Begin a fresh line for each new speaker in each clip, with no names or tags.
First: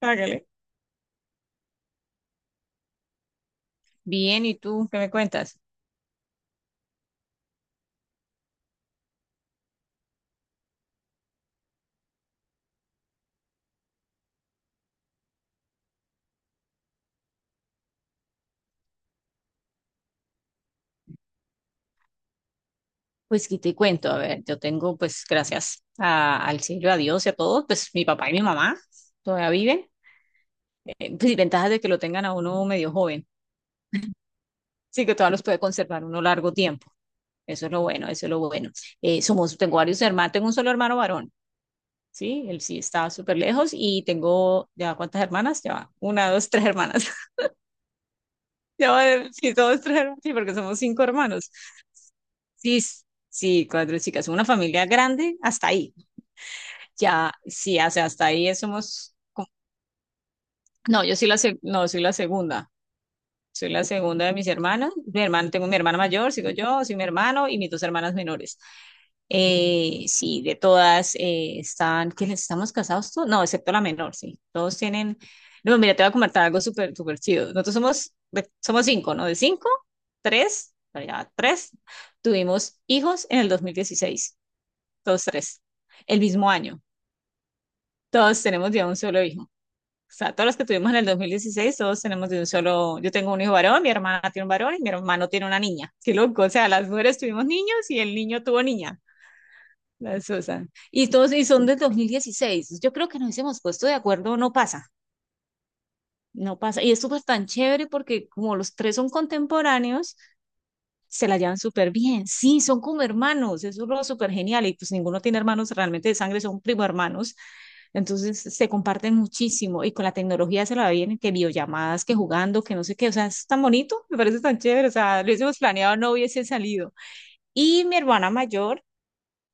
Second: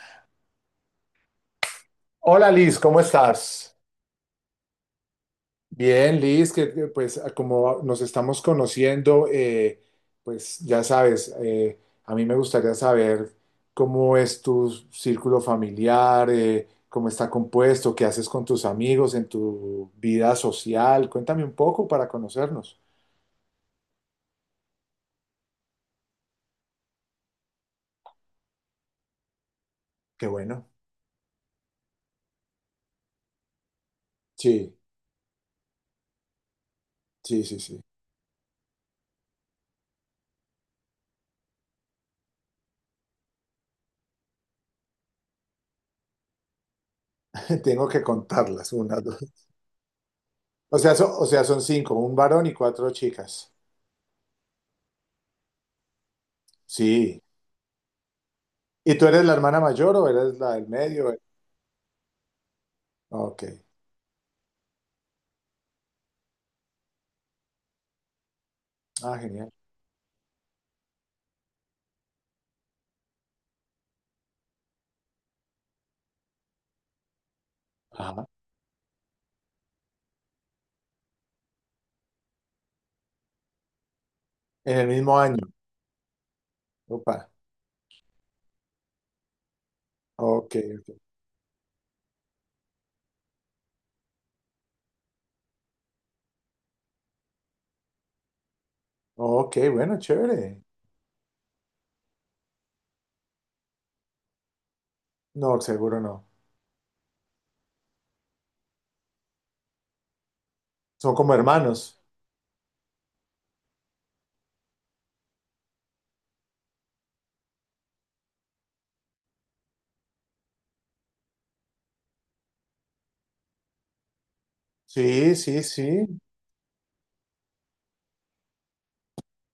Hágale.
Hola Liz, ¿cómo estás?
Bien, ¿y tú qué me cuentas?
Bien, Liz, pues como nos estamos conociendo, pues ya sabes, a mí me gustaría saber cómo es tu círculo familiar, cómo está compuesto, qué haces con tus amigos en tu vida social. Cuéntame un poco para conocernos.
Pues qué te cuento, a ver, yo tengo, pues, gracias al cielo, a Dios y a todos, pues mi papá y mi mamá todavía viven.
Qué bueno.
Pues y ventajas de que lo tengan a uno medio joven,
Sí,
sí, que todavía los puede conservar uno largo tiempo.
sí, sí,
Eso es lo
sí.
bueno, eso es lo bueno. Tengo varios hermanos, tengo un solo hermano varón. Sí, él sí está súper lejos. Y tengo, ¿ya cuántas hermanas? Ya, va, una, dos, tres hermanas.
Tengo que contarlas,
Ya,
una,
va,
dos.
sí, dos, tres hermanas, sí, porque
O
somos
sea,
cinco
o sea,
hermanos.
son cinco, un varón y
sí,
cuatro
s-
chicas.
sí, cuatro chicas, una familia grande hasta ahí.
Sí.
Ya, sí, o sea, hasta ahí
¿Y tú
somos.
eres la hermana mayor o eres la del
No,
medio?
yo soy la, no, soy la segunda.
Ok.
Soy la segunda de mis hermanas. Mi hermano, tengo mi hermana mayor, sigo yo, soy mi hermano y mis dos hermanas menores.
Ah, genial.
Sí, de todas, están, que les estamos casados todos? No, excepto la menor, sí. Todos tienen. No, mira, te voy a comentar algo súper, súper chido. Nosotros somos,
Ajá.
somos cinco, ¿no? De cinco, tres, no, ya, tres. Tuvimos hijos en el 2016,
En el mismo
todos
año.
tres, el mismo año.
Opa.
Todos tenemos ya un solo hijo. O sea, todos
Ok.
los que tuvimos en el 2016, todos tenemos de un solo. Yo tengo un hijo varón, mi hermana tiene un varón y mi hermano tiene una niña. Qué loco, o sea, las mujeres tuvimos niños y el niño tuvo niña,
Ok, bueno,
la
chévere.
Susan. Y todos, y son del 2016. Yo creo que nos hemos puesto de acuerdo, no pasa,
No, seguro no.
no pasa. Y es súper tan chévere, porque como los tres son contemporáneos,
Son
se
como
la llevan súper
hermanos.
bien. Sí, son como hermanos, eso es lo súper genial. Y pues ninguno tiene hermanos realmente de sangre, son primo hermanos. Entonces se comparten muchísimo y, con la tecnología, se la vienen que videollamadas, que jugando, que no sé qué. O sea, es tan bonito, me parece tan chévere. O sea, lo
Sí,
hubiésemos
sí,
planeado, no
sí.
hubiese salido. Y mi hermana mayor,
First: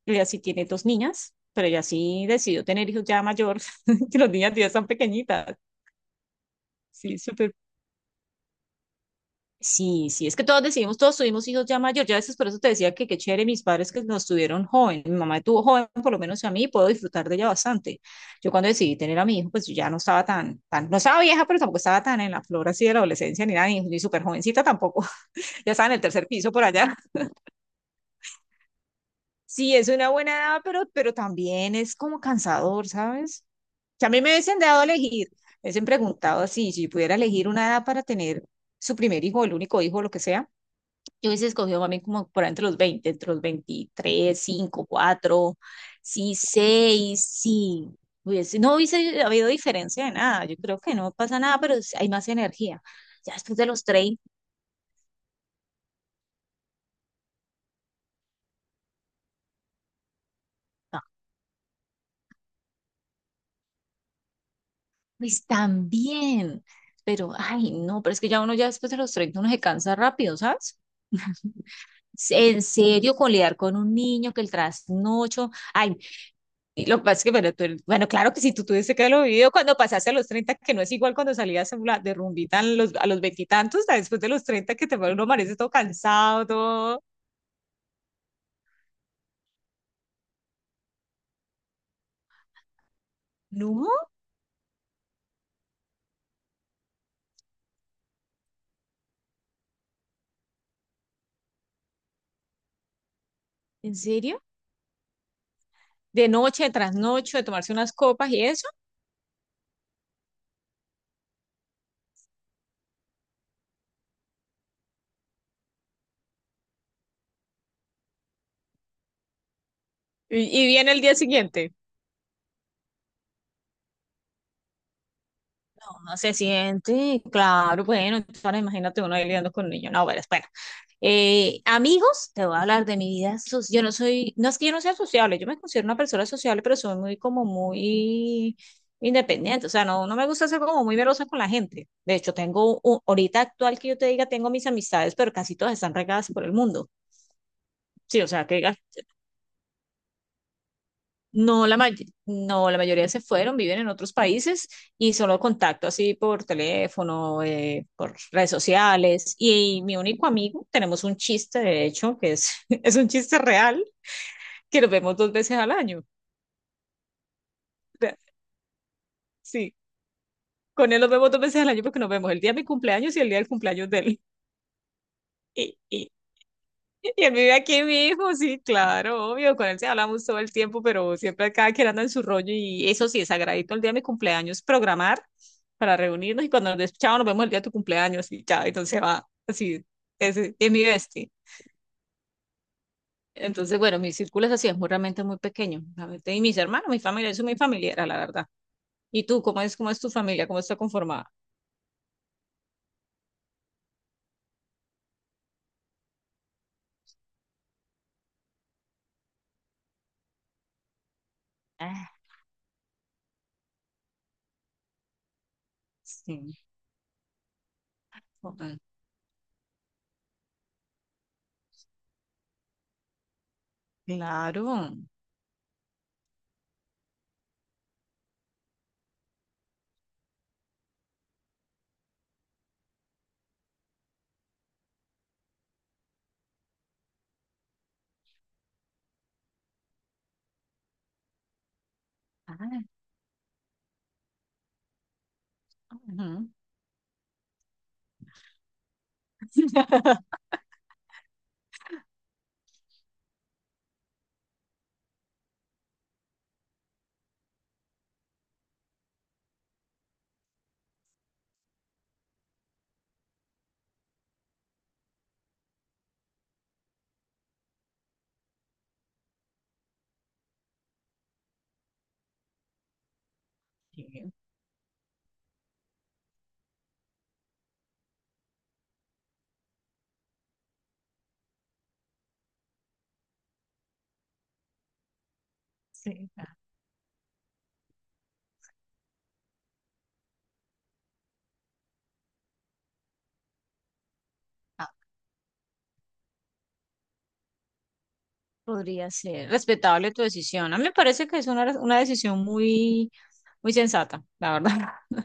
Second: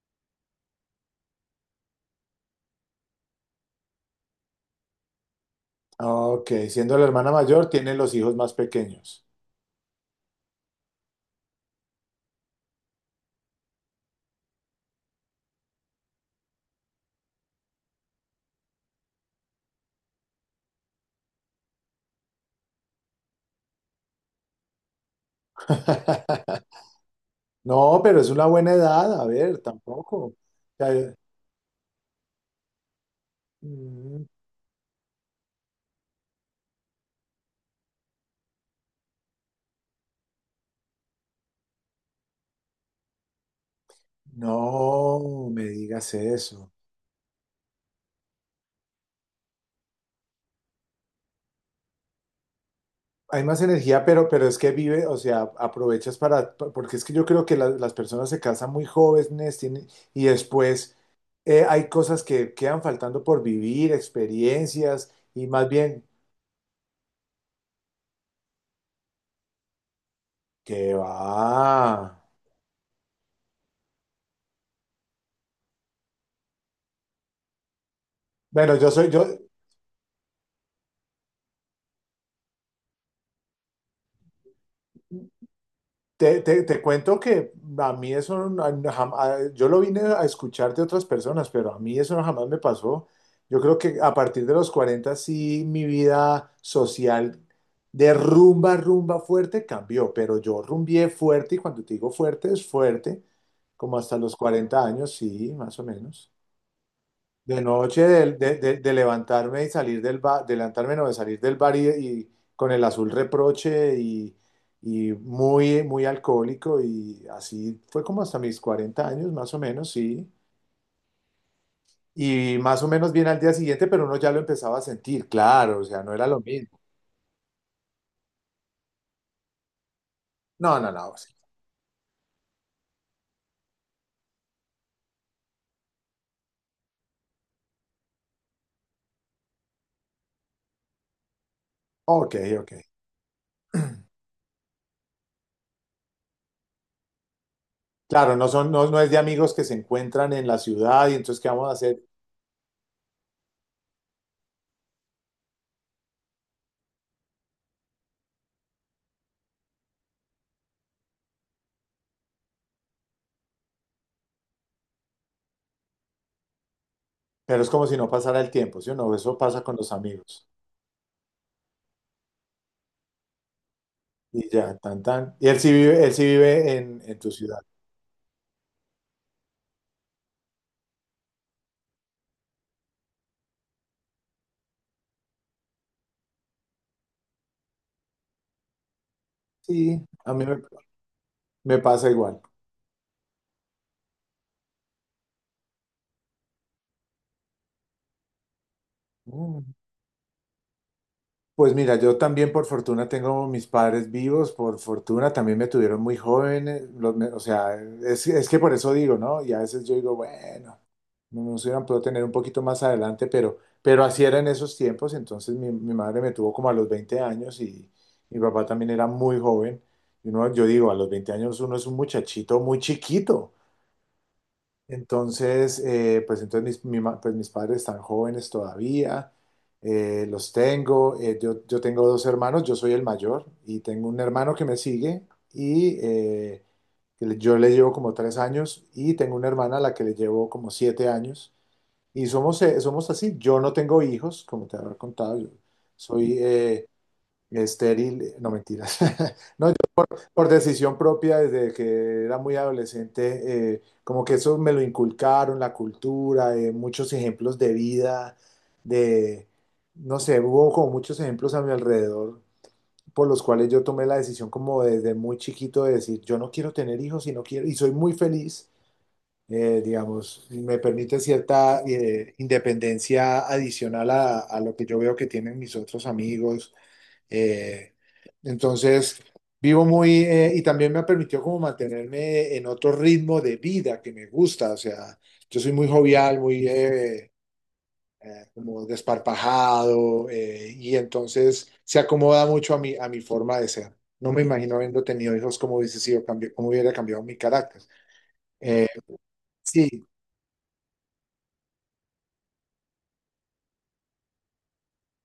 ella sí tiene dos niñas, pero ella sí decidió tener hijos ya mayor. Que las niñas ya están pequeñitas.
Ok. Siendo la
Sí,
hermana
súper.
mayor, tiene los hijos más pequeños.
Sí, sí, es que todos decidimos, todos tuvimos hijos ya mayor. Ya, a veces por eso te decía que qué chévere mis padres que nos tuvieron joven. Mi mamá tuvo joven, por lo menos a mí, puedo disfrutar de ella bastante. Yo, cuando decidí tener a mi hijo, pues yo ya no estaba tan, no estaba vieja, pero tampoco estaba tan en la flor así de la adolescencia, ni nada, ni, ni súper jovencita tampoco. Ya estaba en el tercer piso por allá.
No, pero es una buena edad. A ver,
Sí, es una
tampoco.
buena
O
edad,
sea,
pero también es como cansador, ¿sabes? Que a mí
mm,
me hubiesen dado a elegir, me hubiesen preguntado así, si yo pudiera elegir una edad para tener su primer hijo, el único hijo, lo que sea. Yo hubiese escogido, mami, como por ahí entre los veinte, entre los veintitrés, cinco,
no
cuatro,
me digas
sí,
eso.
seis, sí. Hubiese, no hubiese habido diferencia de nada. Yo creo que no pasa nada, pero sí hay más energía. Ya
Hay
después
más
de los
energía,
treinta,
pero es que vive, o sea, aprovechas para, porque es que yo creo que las personas se casan muy jóvenes tienen, y después
no,
hay cosas que quedan faltando por vivir, experiencias, y
pues
más bien,
también. Pero, ay, no, pero es que ya uno, ya después de los 30 uno se cansa rápido, ¿sabes?
que va?
En serio, con lidiar con un niño, que el trasnocho. Ay. Y lo que pasa es que, bueno, bueno, claro que si tú
Bueno, yo
tuviste que
soy,
haberlo
yo
vivido cuando pasaste a los treinta, que no es igual cuando salías a la- de rumbita a los veintitantos, a después de los 30 que te, uno amanece todo
te,
cansado,
te- te
todo.
cuento que a mí eso, yo lo vine a escuchar de otras personas, pero a mí eso no jamás me pasó. Yo creo
¿No?
que a partir de los 40 sí mi vida social de rumba, rumba fuerte cambió, pero yo rumbié fuerte y cuando te digo fuerte es fuerte,
¿En
como hasta los
serio?
40 años, sí, más o
De
menos.
noche, de trasnocho, de
De
tomarse unas
noche,
copas
de,
y
de-
eso.
de- de levantarme y salir del bar, de levantarme, no, de salir del bar y con el azul reproche y muy, muy alcohólico y así fue como hasta mis 40 años, más o menos, sí.
Y viene el día siguiente.
Y más o menos bien al día siguiente, pero uno ya lo empezaba a sentir, claro, o sea, no
Ah,
era
se
lo mismo.
siente, claro. Bueno, ahora imagínate uno ahí lidiando con niños. No, bueno, espera.
No, no, no, sí.
Amigos, te voy a hablar de mi vida. Yo no soy, no es que yo no sea sociable, yo me considero una persona sociable, pero soy muy, como muy independiente. O sea, no, no me gusta ser como muy merosa con la gente. De hecho,
Ok,
tengo,
ok.
ahorita actual, que yo te diga, tengo mis amistades, pero casi todas están regadas por el mundo. Sí, o
Claro,
sea,
no
que
son,
digas.
no, no es de amigos que se encuentran en la ciudad y entonces, ¿qué
No,
vamos a hacer?
no, la mayoría se fueron, viven en otros países, y solo contacto así por teléfono, por redes sociales. Y mi único amigo, tenemos un chiste, de hecho, que es, es un chiste real, que nos vemos dos veces al año.
Pero es como si
O
no
sea,
pasara el tiempo, ¿sí o no? Eso pasa
sí,
con los amigos.
con él nos vemos dos veces al año porque nos vemos el día de mi cumpleaños y el día del cumpleaños de
Y ya, tan, tan. Y
él.
él sí vive
Y
en tu
él vive
ciudad.
aquí mismo, sí, claro, obvio, con él se hablamos todo el tiempo, pero siempre cada quien anda en su rollo. Y eso sí, es sagradito el día de mi cumpleaños, programar para reunirnos, y cuando nos des, chao, nos vemos el día de tu cumpleaños y chao. Entonces va, así,
Sí,
ese es mi bestia.
me pasa igual.
Entonces, bueno, mi círculo es así, es muy, realmente muy pequeño, realmente. Y mis hermanos, mi familia, eso es muy familiar, la verdad. ¿Y tú,
Mm.
cómo es tu familia, cómo está conformada?
Pues mira, yo también por fortuna tengo mis padres vivos, por fortuna también me tuvieron muy jóvenes, o sea, es que por eso digo, ¿no? Y a veces yo digo, bueno, no nos hubieran podido
Ah,
tener un poquito más adelante, pero así era en esos tiempos, entonces mi madre me tuvo
sí,
como a los 20 años y mi papá
ah,
también era muy joven. Y uno, yo digo, a los 20 años uno es un muchachito muy chiquito.
claro.
Entonces, pues entonces pues mis padres están jóvenes todavía, los tengo, yo tengo dos hermanos, yo soy el mayor y tengo un hermano que me sigue y yo le llevo como tres años y tengo una hermana a la que le llevo como siete años y somos,
Ah,
somos así, yo no tengo hijos, como te habrá contado, yo soy
ujú.
estéril, no mentiras, por decisión propia, desde que era muy adolescente, como que eso me lo inculcaron, la cultura, muchos ejemplos de vida, de, no sé, hubo como muchos ejemplos a mi alrededor por los cuales yo tomé la decisión como desde muy chiquito de decir, yo no quiero tener hijos y no quiero, y soy muy feliz, digamos, y me permite cierta independencia adicional
Sí,
a lo que yo veo que tienen mis otros amigos eh, entonces, vivo muy, y también me ha permitido como mantenerme en otro ritmo de vida que me gusta, o sea, yo soy muy
sí.
jovial, muy como desparpajado, y entonces se acomoda mucho a mi forma de ser. No me imagino habiendo tenido hijos cómo hubiese sido, cómo hubiera cambiado mi carácter. Eh,
Podría ser
sí,
respetable tu decisión. A mí me parece que es una decisión muy, muy sensata, la verdad.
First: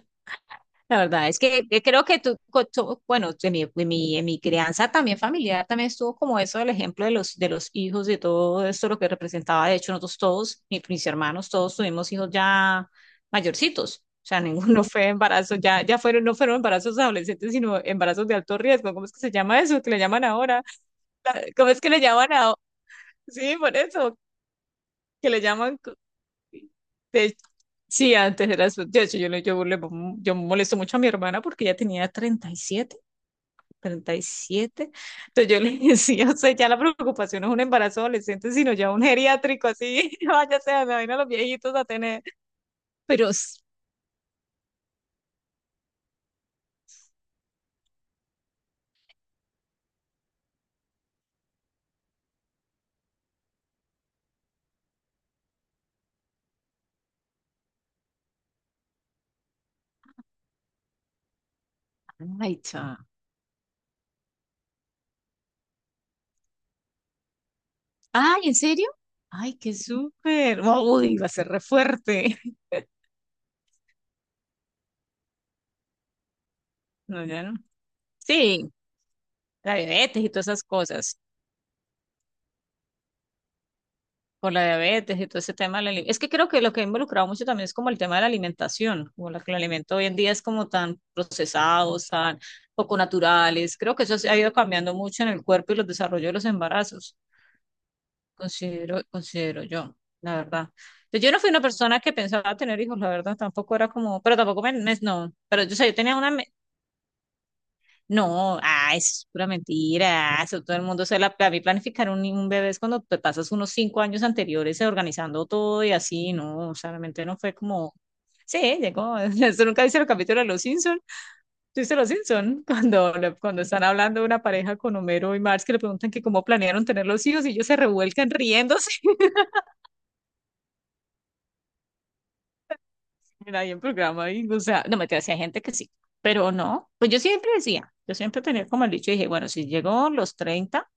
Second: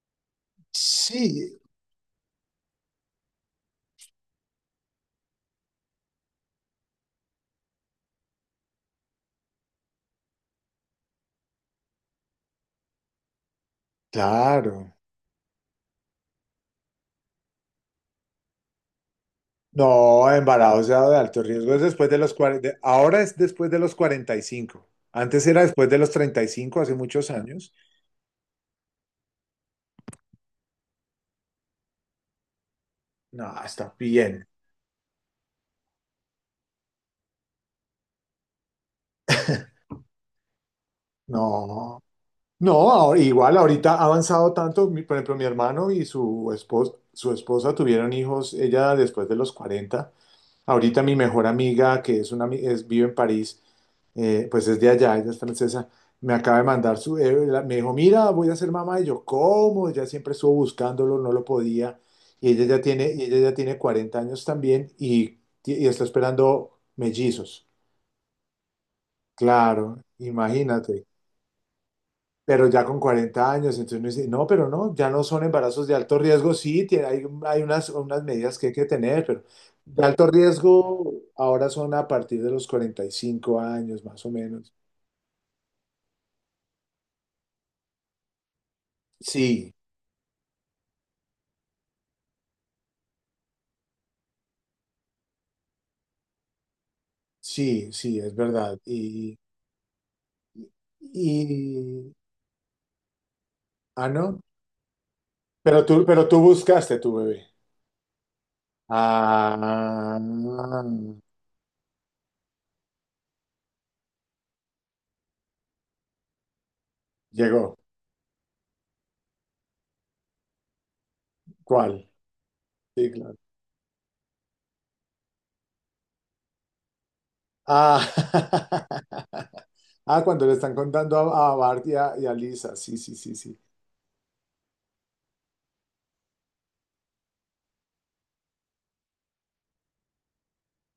La verdad es
sí,
que creo que tú, bueno, en mi crianza también familiar también estuvo como eso del ejemplo de los hijos, de todo esto, lo que representaba. De hecho, nosotros todos, mis hermanos, todos tuvimos hijos ya mayorcitos. O sea, ninguno
claro.
fue embarazo, ya, ya fueron, no fueron embarazos adolescentes, sino embarazos de alto riesgo. ¿Cómo es que se llama eso,
No,
que le llaman ahora?
embarazo de alto
¿Cómo
riesgo
es
es
que le
después de
llaman
los
ahora?
40, ahora es
Sí,
después
por
de los
eso
45.
que le
Antes era
llaman.
después de los 35, hace muchos
De-
años.
sí, antes era azul. De hecho, yo molesto mucho a mi hermana porque ella tenía treinta y siete,
No, está
treinta y
bien.
siete. Entonces yo le decía, o sea, ya la preocupación no es un embarazo adolescente, sino ya un geriátrico así. Vaya, sea, me vayan a los viejitos a
No,
tener. Pero,
igual ahorita ha avanzado tanto, por ejemplo, mi hermano y su esposa tuvieron hijos, ella después de los 40. Ahorita mi mejor amiga, que es una, vive en París, pues es de allá, ella es francesa, me acaba de mandar su, me dijo, mira, voy a ser mamá, y yo, ¿cómo? Ella siempre estuvo buscándolo, no lo podía, y
ay,
ella ya
cha.
tiene, y ella ya tiene 40 años también, y está esperando mellizos,
Ay, ¿en serio? Ay, qué
claro,
súper.
imagínate,
Uy, va a ser re fuerte.
pero ya con 40 años, entonces me dice, no, pero no, ya no son embarazos de alto riesgo, sí, hay,
No, ya no.
hay unas, unas medidas que
Sí,
hay que tener, pero
la
de
diabetes
alto
y todas esas
riesgo
cosas.
ahora son a partir de los 45 años, más o
Por la
menos.
diabetes y todo ese tema de la ali- es que creo que lo que ha involucrado mucho también es como el tema de la alimentación, como la, que el
Sí,
alimento hoy en día es como tan procesados, tan poco naturales. Creo que eso se ha ido cambiando mucho en el cuerpo y los desarrollos de los embarazos,
sí, sí, es verdad.
considero, considero yo, la verdad. Pues yo no fui una persona
Y,
que pensaba tener hijos, la verdad, tampoco era
ah,
como, pero
no.
tampoco me, no, pero yo, o sea, yo tenía
Pero
una,
tú buscaste tu bebé.
no. Ah, eso es pura
Ah,
mentira. Eso todo el mundo se la. A mí, planificar un, bebé es cuando te pasas unos cinco años anteriores organizando todo y así, no, o sea, realmente no fue
llegó.
como. Sí, llegó. Eso nunca dice el capítulo de Los Simpson. ¿Tú viste
¿Cuál?
Los Simpson?
Sí,
Cuando,
claro.
cuando están hablando de una pareja con Homero y Marx, que le preguntan que cómo planearon tener los hijos y ellos se
Ah,
revuelcan riéndose
ah, cuando le están contando a Bart y a Lisa. Sí, sí, sí,
en
sí.
ahí, en programa. Y, o sea, no me te hacía gente que sí, pero no. Pues yo siempre decía, yo siempre tenía como el dicho, dije, bueno, si llegó los treinta,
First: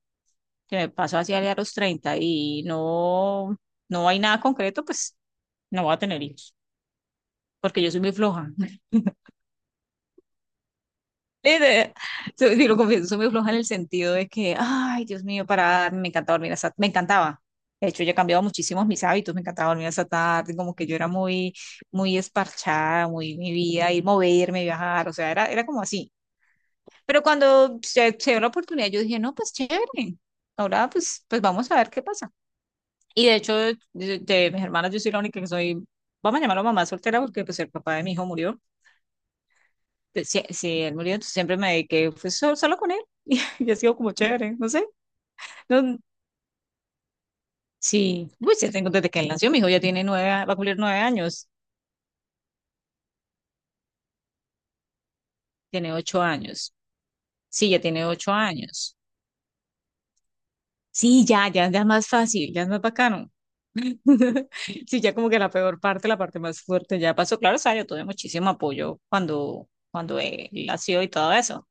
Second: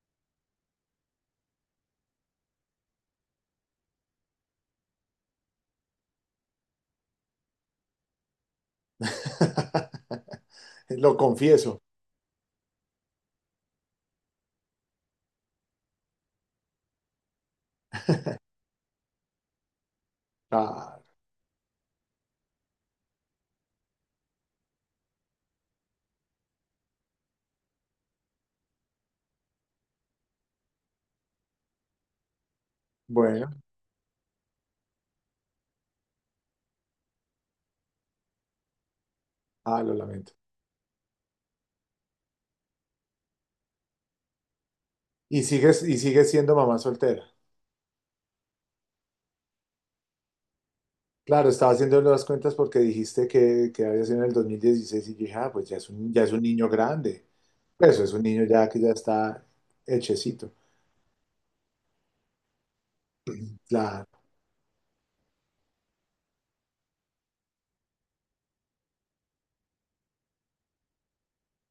que me paso hacia a los 30 y no, no hay nada concreto, pues no voy a tener hijos, porque yo soy muy floja.
Lo confieso.
Sí, lo confieso, soy muy floja en el sentido de que, ay, Dios mío, para, darme, me encantaba dormir hasta, me encantaba. De hecho, yo he cambiado muchísimos mis hábitos, me encantaba dormir hasta tarde, como que yo
Ah,
era muy, muy esparchada, muy mi vida, ir moverme, viajar, o sea, era, como así. Pero cuando se dio la oportunidad, yo dije, no, pues chévere, ahora pues, pues vamos a ver qué pasa. Y de
bueno,
hecho, de mis hermanas, yo soy la única que soy, vamos a llamarlo mamá soltera, porque pues el papá de mi hijo murió.
ah, lo
Pues,
lamento.
sí, sí, él murió, entonces siempre me dediqué pues, solo, con él. Y ha sido como chévere, no sé.
Y
No,
sigues siendo mamá soltera?
sí, pues ya tengo desde que él nació, mi hijo ya tiene nueve, va a cumplir nueve
Claro,
años,
estaba haciendo las cuentas porque dijiste que había sido en el 2016 y dije, ah, pues
tiene ocho
ya es un niño
años.
grande.
Sí, ya
Pues eso
tiene
es un
ocho
niño ya que ya
años.
está hechecito.
Sí, ya, ya, ya es más fácil, ya es más bacano.
Claro.
Sí, ya como que la peor parte, la parte más fuerte ya pasó. Claro, o sea, yo tuve muchísimo apoyo cuando, él nació, y todo eso.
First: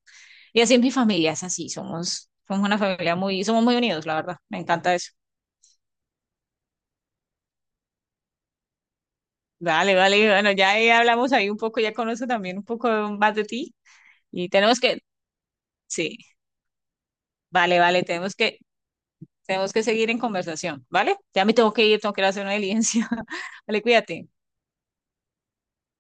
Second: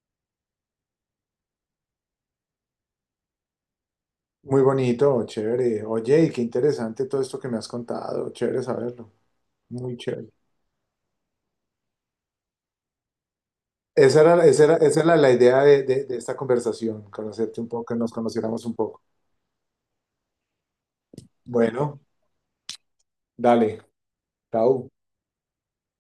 Y así es mi familia, es así, somos, somos una familia muy, somos muy unidos, la verdad, me
Muy
encanta eso.
bonito, chévere. Oye, y qué interesante todo esto que me has contado. Chévere saberlo.
Vale,
Muy
vale,
chévere.
bueno, ya ahí hablamos ahí un poco, ya conozco también un poco más de ti, y tenemos que,
Esa era la idea
sí,
de esta conversación, conocerte un
vale,
poco, que
vale,
nos conociéramos un poco.
tenemos que seguir en conversación, ¿vale? Ya me
Bueno,
tengo que ir a hacer una diligencia.
dale,
Vale, cuídate.
chao.